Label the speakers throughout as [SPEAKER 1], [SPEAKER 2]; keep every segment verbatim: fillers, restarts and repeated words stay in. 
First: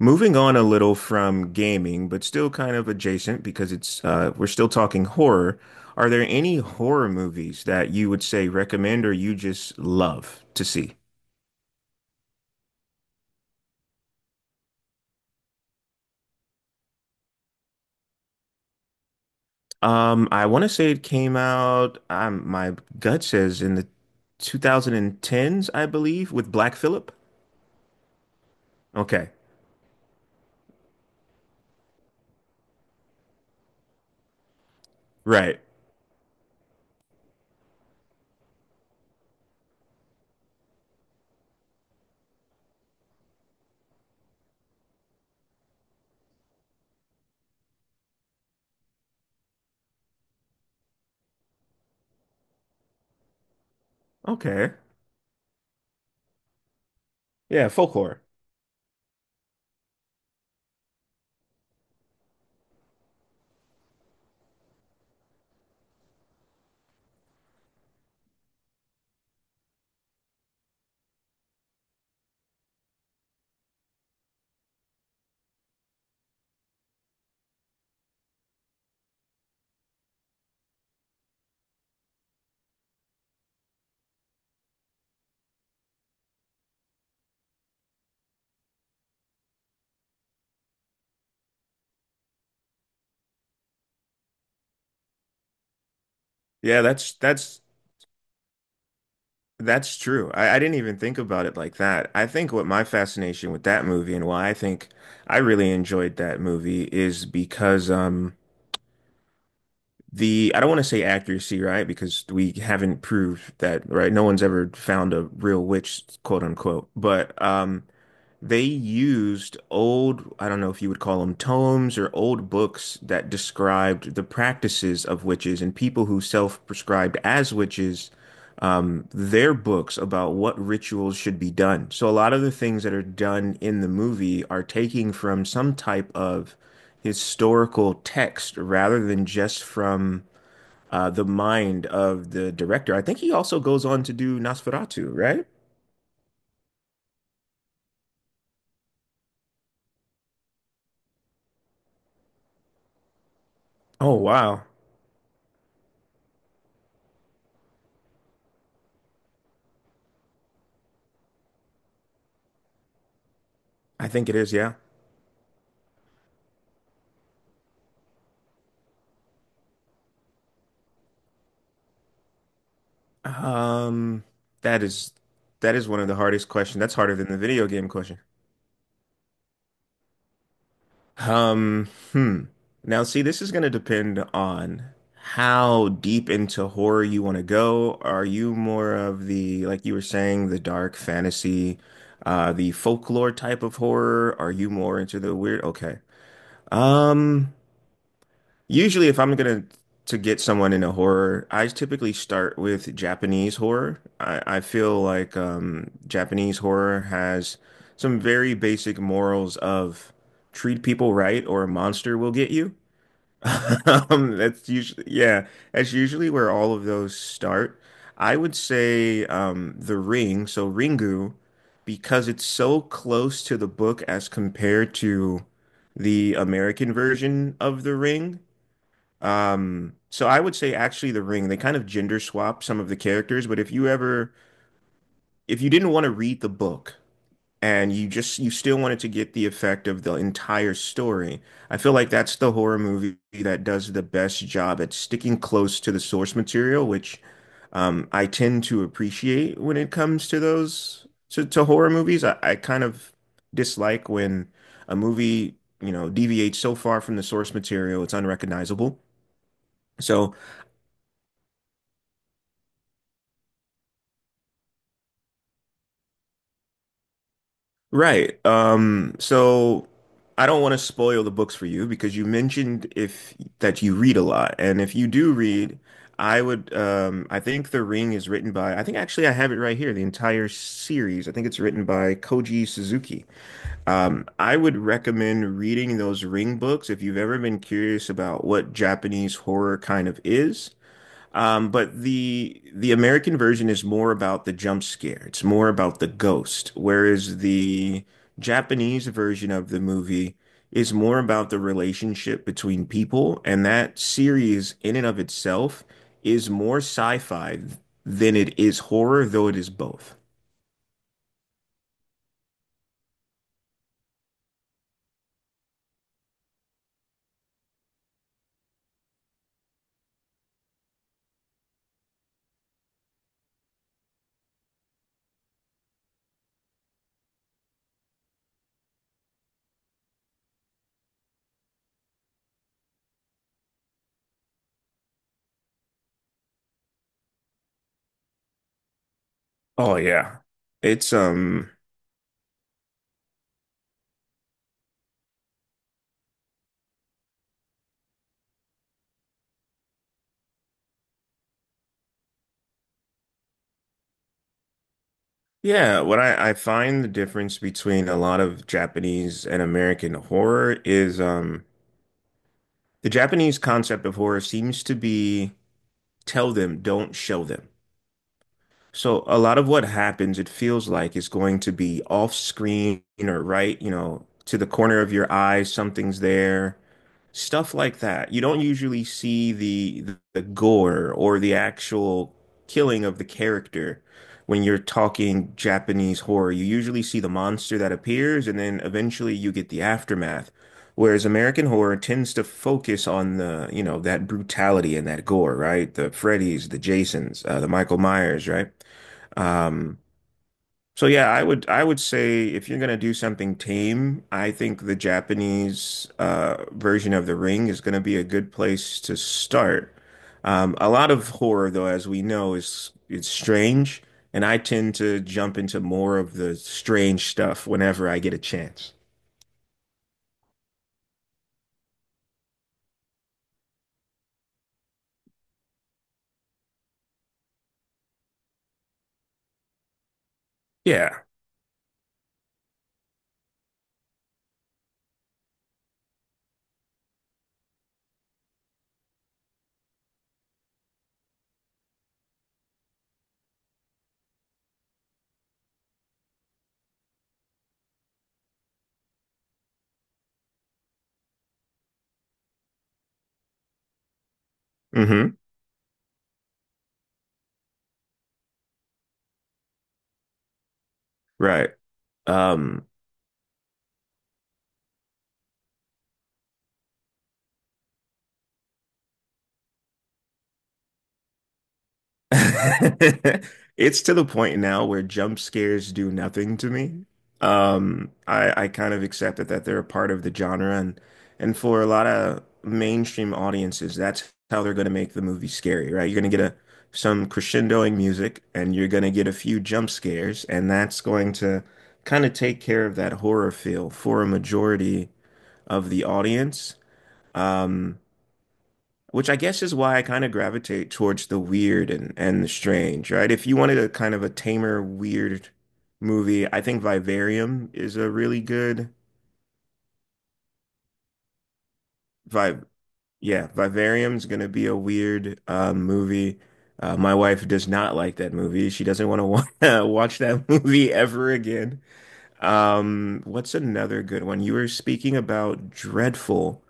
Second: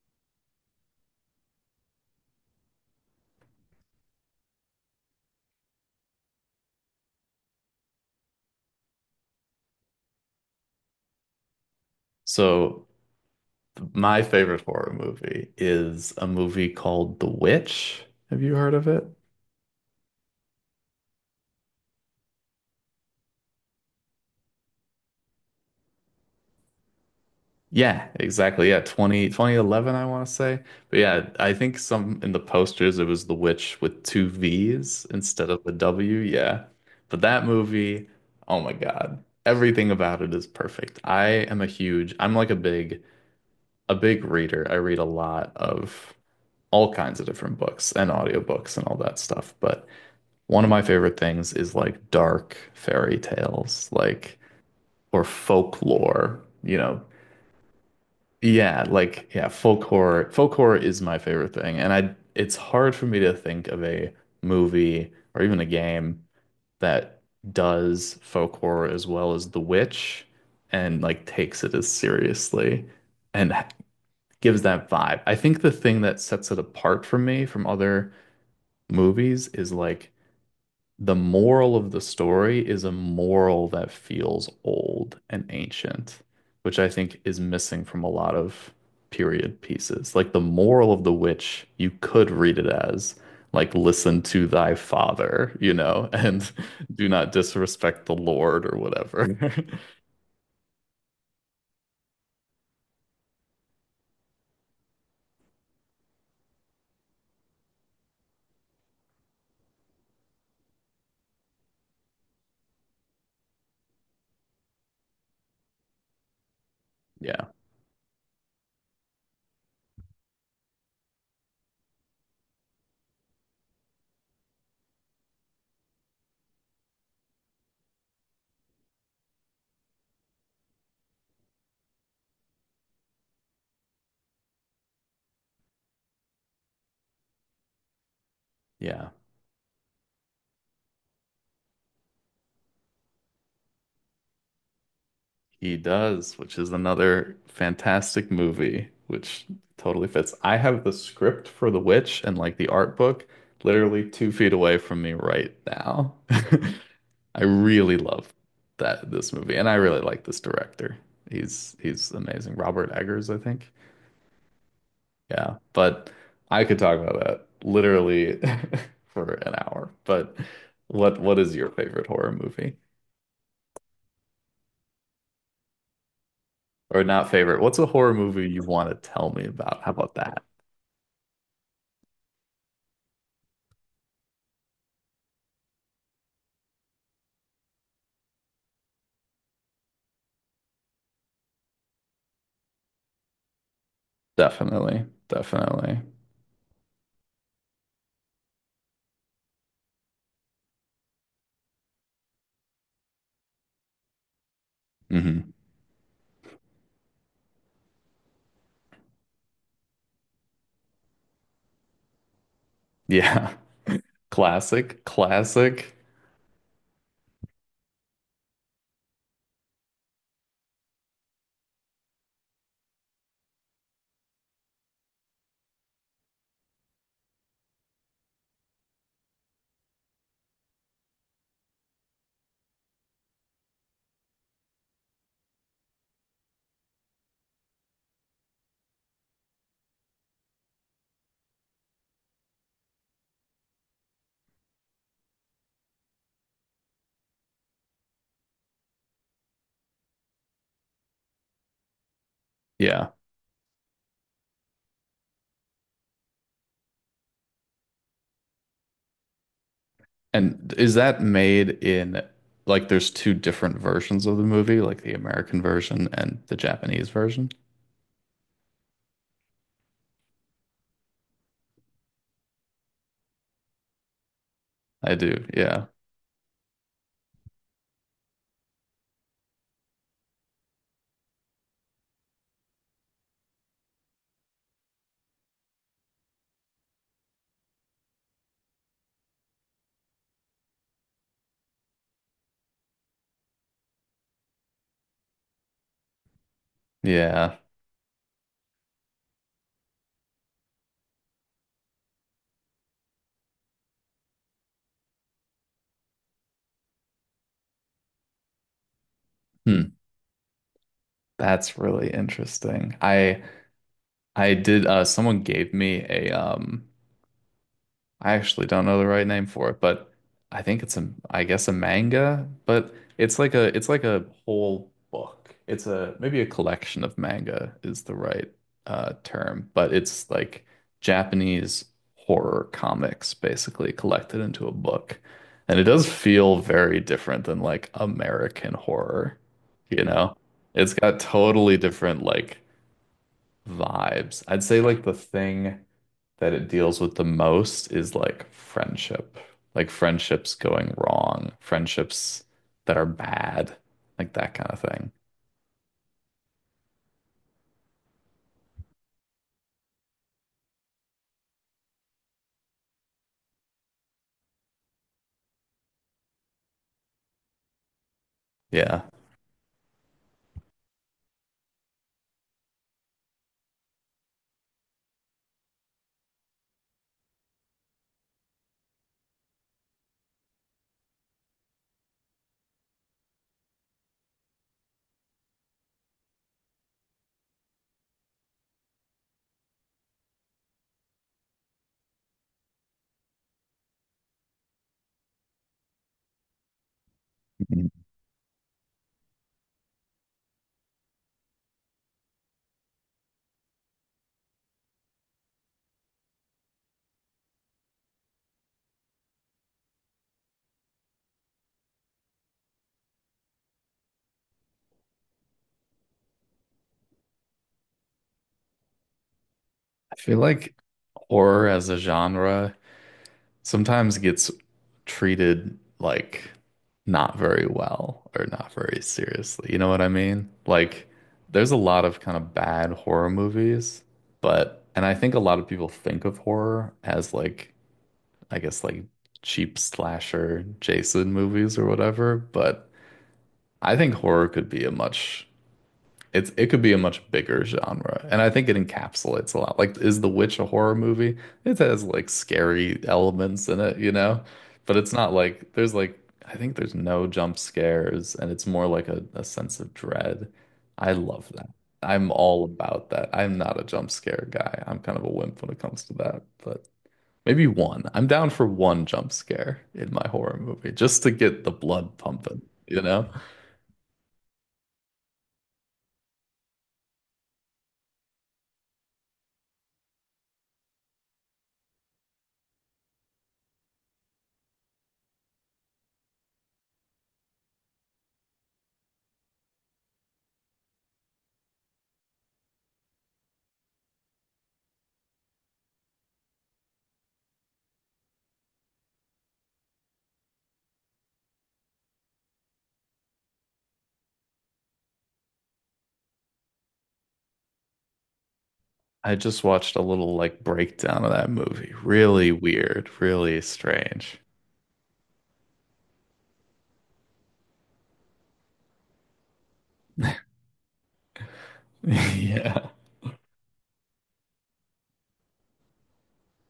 [SPEAKER 1] Moving on a little from gaming, but still kind of adjacent because it's uh, we're still talking horror. Are there any horror movies that you would say recommend or you just love to see?
[SPEAKER 2] So my favorite horror movie is a movie called The Witch. Have you heard of it?
[SPEAKER 1] Um, I want to say it came out, um, my gut says in the twenty tens, I believe, with Black Phillip.
[SPEAKER 2] Yeah, exactly. Yeah, twenty
[SPEAKER 1] Okay,
[SPEAKER 2] twenty eleven, I want to say. But yeah, I think some in the posters it was The Witch with two V's instead
[SPEAKER 1] right.
[SPEAKER 2] of the W. Yeah. But that movie, oh my God. Everything about it is perfect. I am a huge, I'm like a big, a big reader. I read a lot of all kinds of different books and audiobooks and all that stuff. But one of my favorite things is like dark fairy tales, like
[SPEAKER 1] Okay.
[SPEAKER 2] or folklore, you know.
[SPEAKER 1] Yeah, folk horror.
[SPEAKER 2] Yeah, like yeah, folk horror. Folk horror is my favorite thing, and I it's hard for me to think of a movie or even a game that does folk horror as well as The Witch and like takes it as seriously and h- gives that vibe. I think the thing that sets it apart for me from other movies is like the moral of the story is a moral that feels old and ancient, which I think is missing from a lot of period pieces. Like the moral of the witch, you could read it as like listen to thy father, you know, and
[SPEAKER 1] Yeah,
[SPEAKER 2] do
[SPEAKER 1] that's
[SPEAKER 2] not
[SPEAKER 1] that's
[SPEAKER 2] disrespect the Lord or whatever.
[SPEAKER 1] That's true. I, I didn't even think about it like that. I think what my fascination with that movie and why I think I really enjoyed that movie is because um the I don't want to say accuracy, right? Because we haven't proved that, right? No one's ever found a real witch, quote unquote. But
[SPEAKER 2] Yeah,
[SPEAKER 1] um they used old, I don't know if you would call them tomes or old books that described the practices of witches and people who self-prescribed as witches, um, their books about what rituals should be done. So a lot of the things that are done in the movie are taking from some type of historical text rather
[SPEAKER 2] yeah.
[SPEAKER 1] than just from uh, the mind of the director. I think he also goes on to do Nosferatu, right?
[SPEAKER 2] He does, which is another fantastic movie, which totally fits. I have the script for The Witch and like the art book literally
[SPEAKER 1] Oh,
[SPEAKER 2] two feet
[SPEAKER 1] wow.
[SPEAKER 2] away from me right now. I really love that this movie, and I really like this director. He's he's amazing. Robert Eggers, I think.
[SPEAKER 1] I think it is, yeah.
[SPEAKER 2] Yeah, but I could talk about that literally for an hour. But what what is your favorite horror movie?
[SPEAKER 1] Um, that is that is one of the hardest questions. That's
[SPEAKER 2] Or
[SPEAKER 1] harder than
[SPEAKER 2] not
[SPEAKER 1] the
[SPEAKER 2] favorite?
[SPEAKER 1] video
[SPEAKER 2] What's a
[SPEAKER 1] game
[SPEAKER 2] horror
[SPEAKER 1] question.
[SPEAKER 2] movie you want to tell me about? How about that?
[SPEAKER 1] Um, hmm. Now, see, this is going to depend on how deep into horror you want to go. Are you more of the, like you were saying, the dark fantasy, uh, the folklore type of horror? Are you more
[SPEAKER 2] Definitely.
[SPEAKER 1] into the weird? Okay.
[SPEAKER 2] Definitely.
[SPEAKER 1] Um, Usually, if I'm gonna to get someone into horror, I typically start with Japanese horror. I, I feel like
[SPEAKER 2] Hmm
[SPEAKER 1] um, Japanese horror has some very basic morals of treat people right or a monster will get you.
[SPEAKER 2] Yeah.
[SPEAKER 1] Um, that's usually
[SPEAKER 2] Classic.
[SPEAKER 1] yeah, that's
[SPEAKER 2] Classic.
[SPEAKER 1] usually where all of those start. I would say um, The Ring, so Ringu, because it's so close to the book as compared to the American version of The Ring. Um, so I would say actually The Ring, they kind of gender swap some of the characters, but if you ever if you didn't want to read the book and you just you still wanted to get the effect of the entire story, I feel like that's the horror movie that does the best job at sticking close to the source material, which um I tend to appreciate when it comes to those to, to horror movies. I, I kind
[SPEAKER 2] Yeah.
[SPEAKER 1] of dislike when a movie, you know, deviates so far from the source material it's unrecognizable. So
[SPEAKER 2] And is that made in like there's two different versions of the movie, like the American version and the Japanese version?
[SPEAKER 1] right. Um, so I don't want to spoil the books for you because you mentioned if that you read a lot. And if you
[SPEAKER 2] I
[SPEAKER 1] do
[SPEAKER 2] do.
[SPEAKER 1] read,
[SPEAKER 2] Yeah.
[SPEAKER 1] I would um I think The Ring is written by I think actually I have it right here, the entire series. I think it's written by Koji Suzuki. Um, I would recommend reading those Ring books if you've ever been curious about what Japanese horror kind of is. Um, but the the American version is more about the jump scare. It's more about the ghost, whereas
[SPEAKER 2] Yeah.
[SPEAKER 1] the Japanese version of the movie is more about the relationship between people, and that series in and of itself is more sci-fi than it is horror, though it is
[SPEAKER 2] Hmm.
[SPEAKER 1] both.
[SPEAKER 2] That's really interesting. I I did uh someone gave me a um I actually don't know the right name for it, but I think it's a, I guess a manga, but it's like a, it's like a whole book. It's a, maybe a collection of manga is the right uh, term, but it's like Japanese horror comics basically collected into a book. And it does feel very different than like American horror,
[SPEAKER 1] Oh
[SPEAKER 2] you know?
[SPEAKER 1] yeah.
[SPEAKER 2] It's
[SPEAKER 1] It's
[SPEAKER 2] got
[SPEAKER 1] um
[SPEAKER 2] totally different like vibes. I'd say like the thing that it deals with the most is like friendship, like friendships going wrong, friendships that are bad, like that kind of thing.
[SPEAKER 1] yeah, what I, I find the difference between a lot of Japanese and American horror is um the Japanese concept of horror seems to be tell them, don't show them.
[SPEAKER 2] Yeah.
[SPEAKER 1] So a lot of what happens, it feels like, is going to be off screen or right, you know, to the corner of your eye, something's there stuff like that. You don't usually see the the gore or the actual killing of the character when you're talking Japanese horror. You usually see the monster that appears and then eventually you get the aftermath. Whereas American horror tends to focus on the, you know, that brutality and that gore, right? The Freddy's, the Jasons, uh, the
[SPEAKER 2] Mhm.
[SPEAKER 1] Michael Myers, right? Um, so yeah, I would I would say if you're gonna do something tame, I think the Japanese uh, version of The Ring is gonna be a good place to start. Um, a lot of horror, though, as we know, is it's strange, and I tend to jump into more of the strange stuff whenever I get a chance.
[SPEAKER 2] I feel like horror as a genre sometimes gets treated like not very well or not very seriously. You know what I mean? Like
[SPEAKER 1] Yeah.
[SPEAKER 2] there's a lot of kind of bad horror movies, but and I think a lot of people think of horror as like I guess like cheap slasher Jason movies or whatever, but I think horror could be a much it's it could be a much bigger genre. And I think it encapsulates a lot. Like is The Witch a horror movie? It has like scary elements in it, you know? But it's not
[SPEAKER 1] Hmm.
[SPEAKER 2] like there's like I think there's no jump scares and it's more like a, a sense of dread. I love that.
[SPEAKER 1] Right.
[SPEAKER 2] I'm all
[SPEAKER 1] Um,
[SPEAKER 2] about that. I'm not a jump scare guy. I'm kind of a wimp when it comes to that, but maybe one. I'm down for one jump scare in my horror movie just to get the blood pumping, you know?
[SPEAKER 1] it's to the point now where jump scares do nothing to me. Um, I I kind of accepted that they're a part of the genre, and and for a lot of mainstream audiences, that's how they're going to make the movie scary, right? You're going to get a some crescendoing music, and you're going to get a few jump scares, and that's going to kind of take care of that horror feel for a majority of the audience. Um, which I guess is why I kind of gravitate towards the weird and, and the strange, right? If you wanted a kind of a tamer, weird movie, I think Vivarium is a really good
[SPEAKER 2] I just watched a little like breakdown of that movie. Really
[SPEAKER 1] vibe.
[SPEAKER 2] weird,
[SPEAKER 1] Yeah,
[SPEAKER 2] really
[SPEAKER 1] Vivarium's
[SPEAKER 2] strange.
[SPEAKER 1] gonna be a weird uh, movie. Uh, my wife does not like that movie. She doesn't want to wa watch that movie ever again.
[SPEAKER 2] Yeah.
[SPEAKER 1] Um, what's another good one? You were speaking about Dreadful,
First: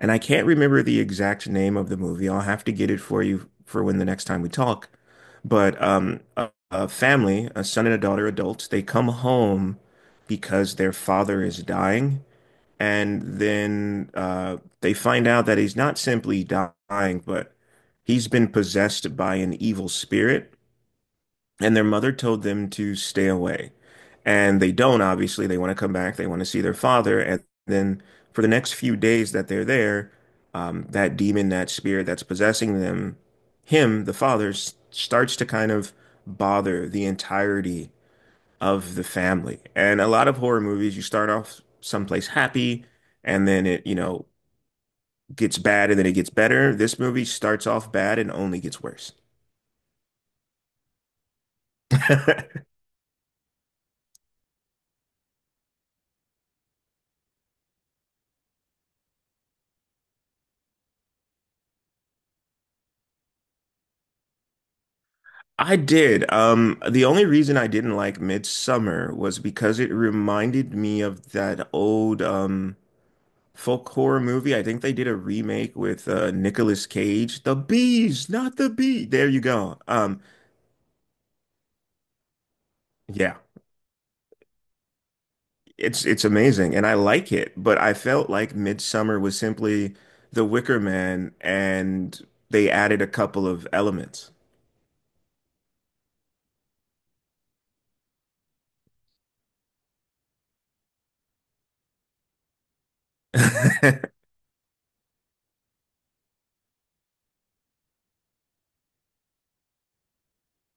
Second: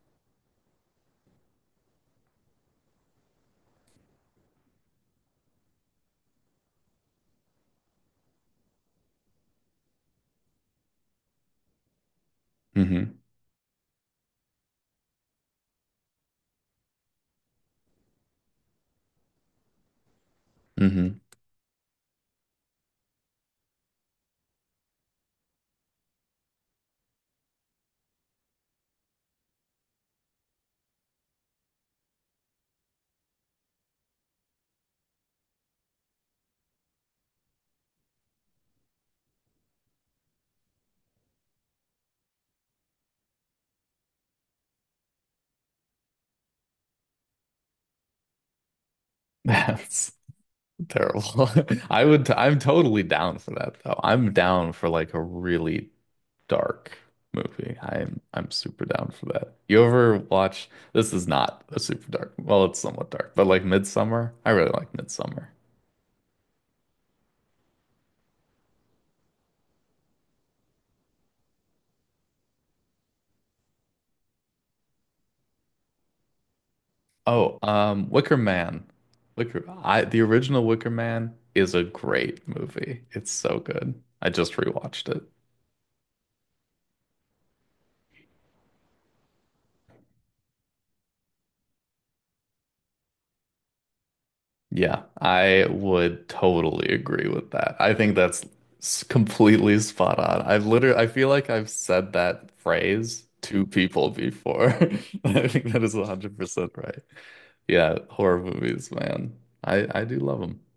[SPEAKER 1] and I can't remember the exact name of the movie. I'll have to get it for you for when the next time we talk. But um, a, a family, a son and a daughter, adults, they come home because their father is dying.
[SPEAKER 2] hmm
[SPEAKER 1] And then uh, they find out that he's not simply dying, but he's been possessed by an evil spirit.
[SPEAKER 2] hmm
[SPEAKER 1] And their mother told them to stay away. And they don't, obviously. They want to come back. They want to see their father. And then for the next few days that they're there, um, that demon, that spirit that's possessing them, him, the father, s- starts to kind of bother the entirety of the family. And a lot of horror movies, you start off someplace happy, and then it, you know, gets bad and then it gets better. This movie starts off bad and only gets worse.
[SPEAKER 2] That's terrible. I would, I'm totally down for that though. I'm down for like a really dark movie. I'm, I'm super down for that. You ever watch, this is not a super dark, well, it's somewhat dark, but like Midsummer? I really like Midsummer.
[SPEAKER 1] I did. Um, the only reason I didn't like Midsummer was because it reminded me of that old um folk horror movie. I think they did a remake with uh Nicolas Cage. The
[SPEAKER 2] Oh, um,
[SPEAKER 1] bees,
[SPEAKER 2] Wicker
[SPEAKER 1] not the
[SPEAKER 2] Man.
[SPEAKER 1] bee. There you
[SPEAKER 2] Wicker,
[SPEAKER 1] go.
[SPEAKER 2] I The
[SPEAKER 1] Um,
[SPEAKER 2] original Wicker Man is a great movie. It's
[SPEAKER 1] yeah,
[SPEAKER 2] so good. I just rewatched it.
[SPEAKER 1] it's it's amazing and I like it, but I felt like Midsummer was simply The Wicker Man and they added a couple of elements.
[SPEAKER 2] Yeah, I would totally agree with that. I think that's s- completely spot on. I've literally, I feel like I've said that phrase to people before. I think that is one hundred percent right. Yeah, horror movies, man. I I do love them.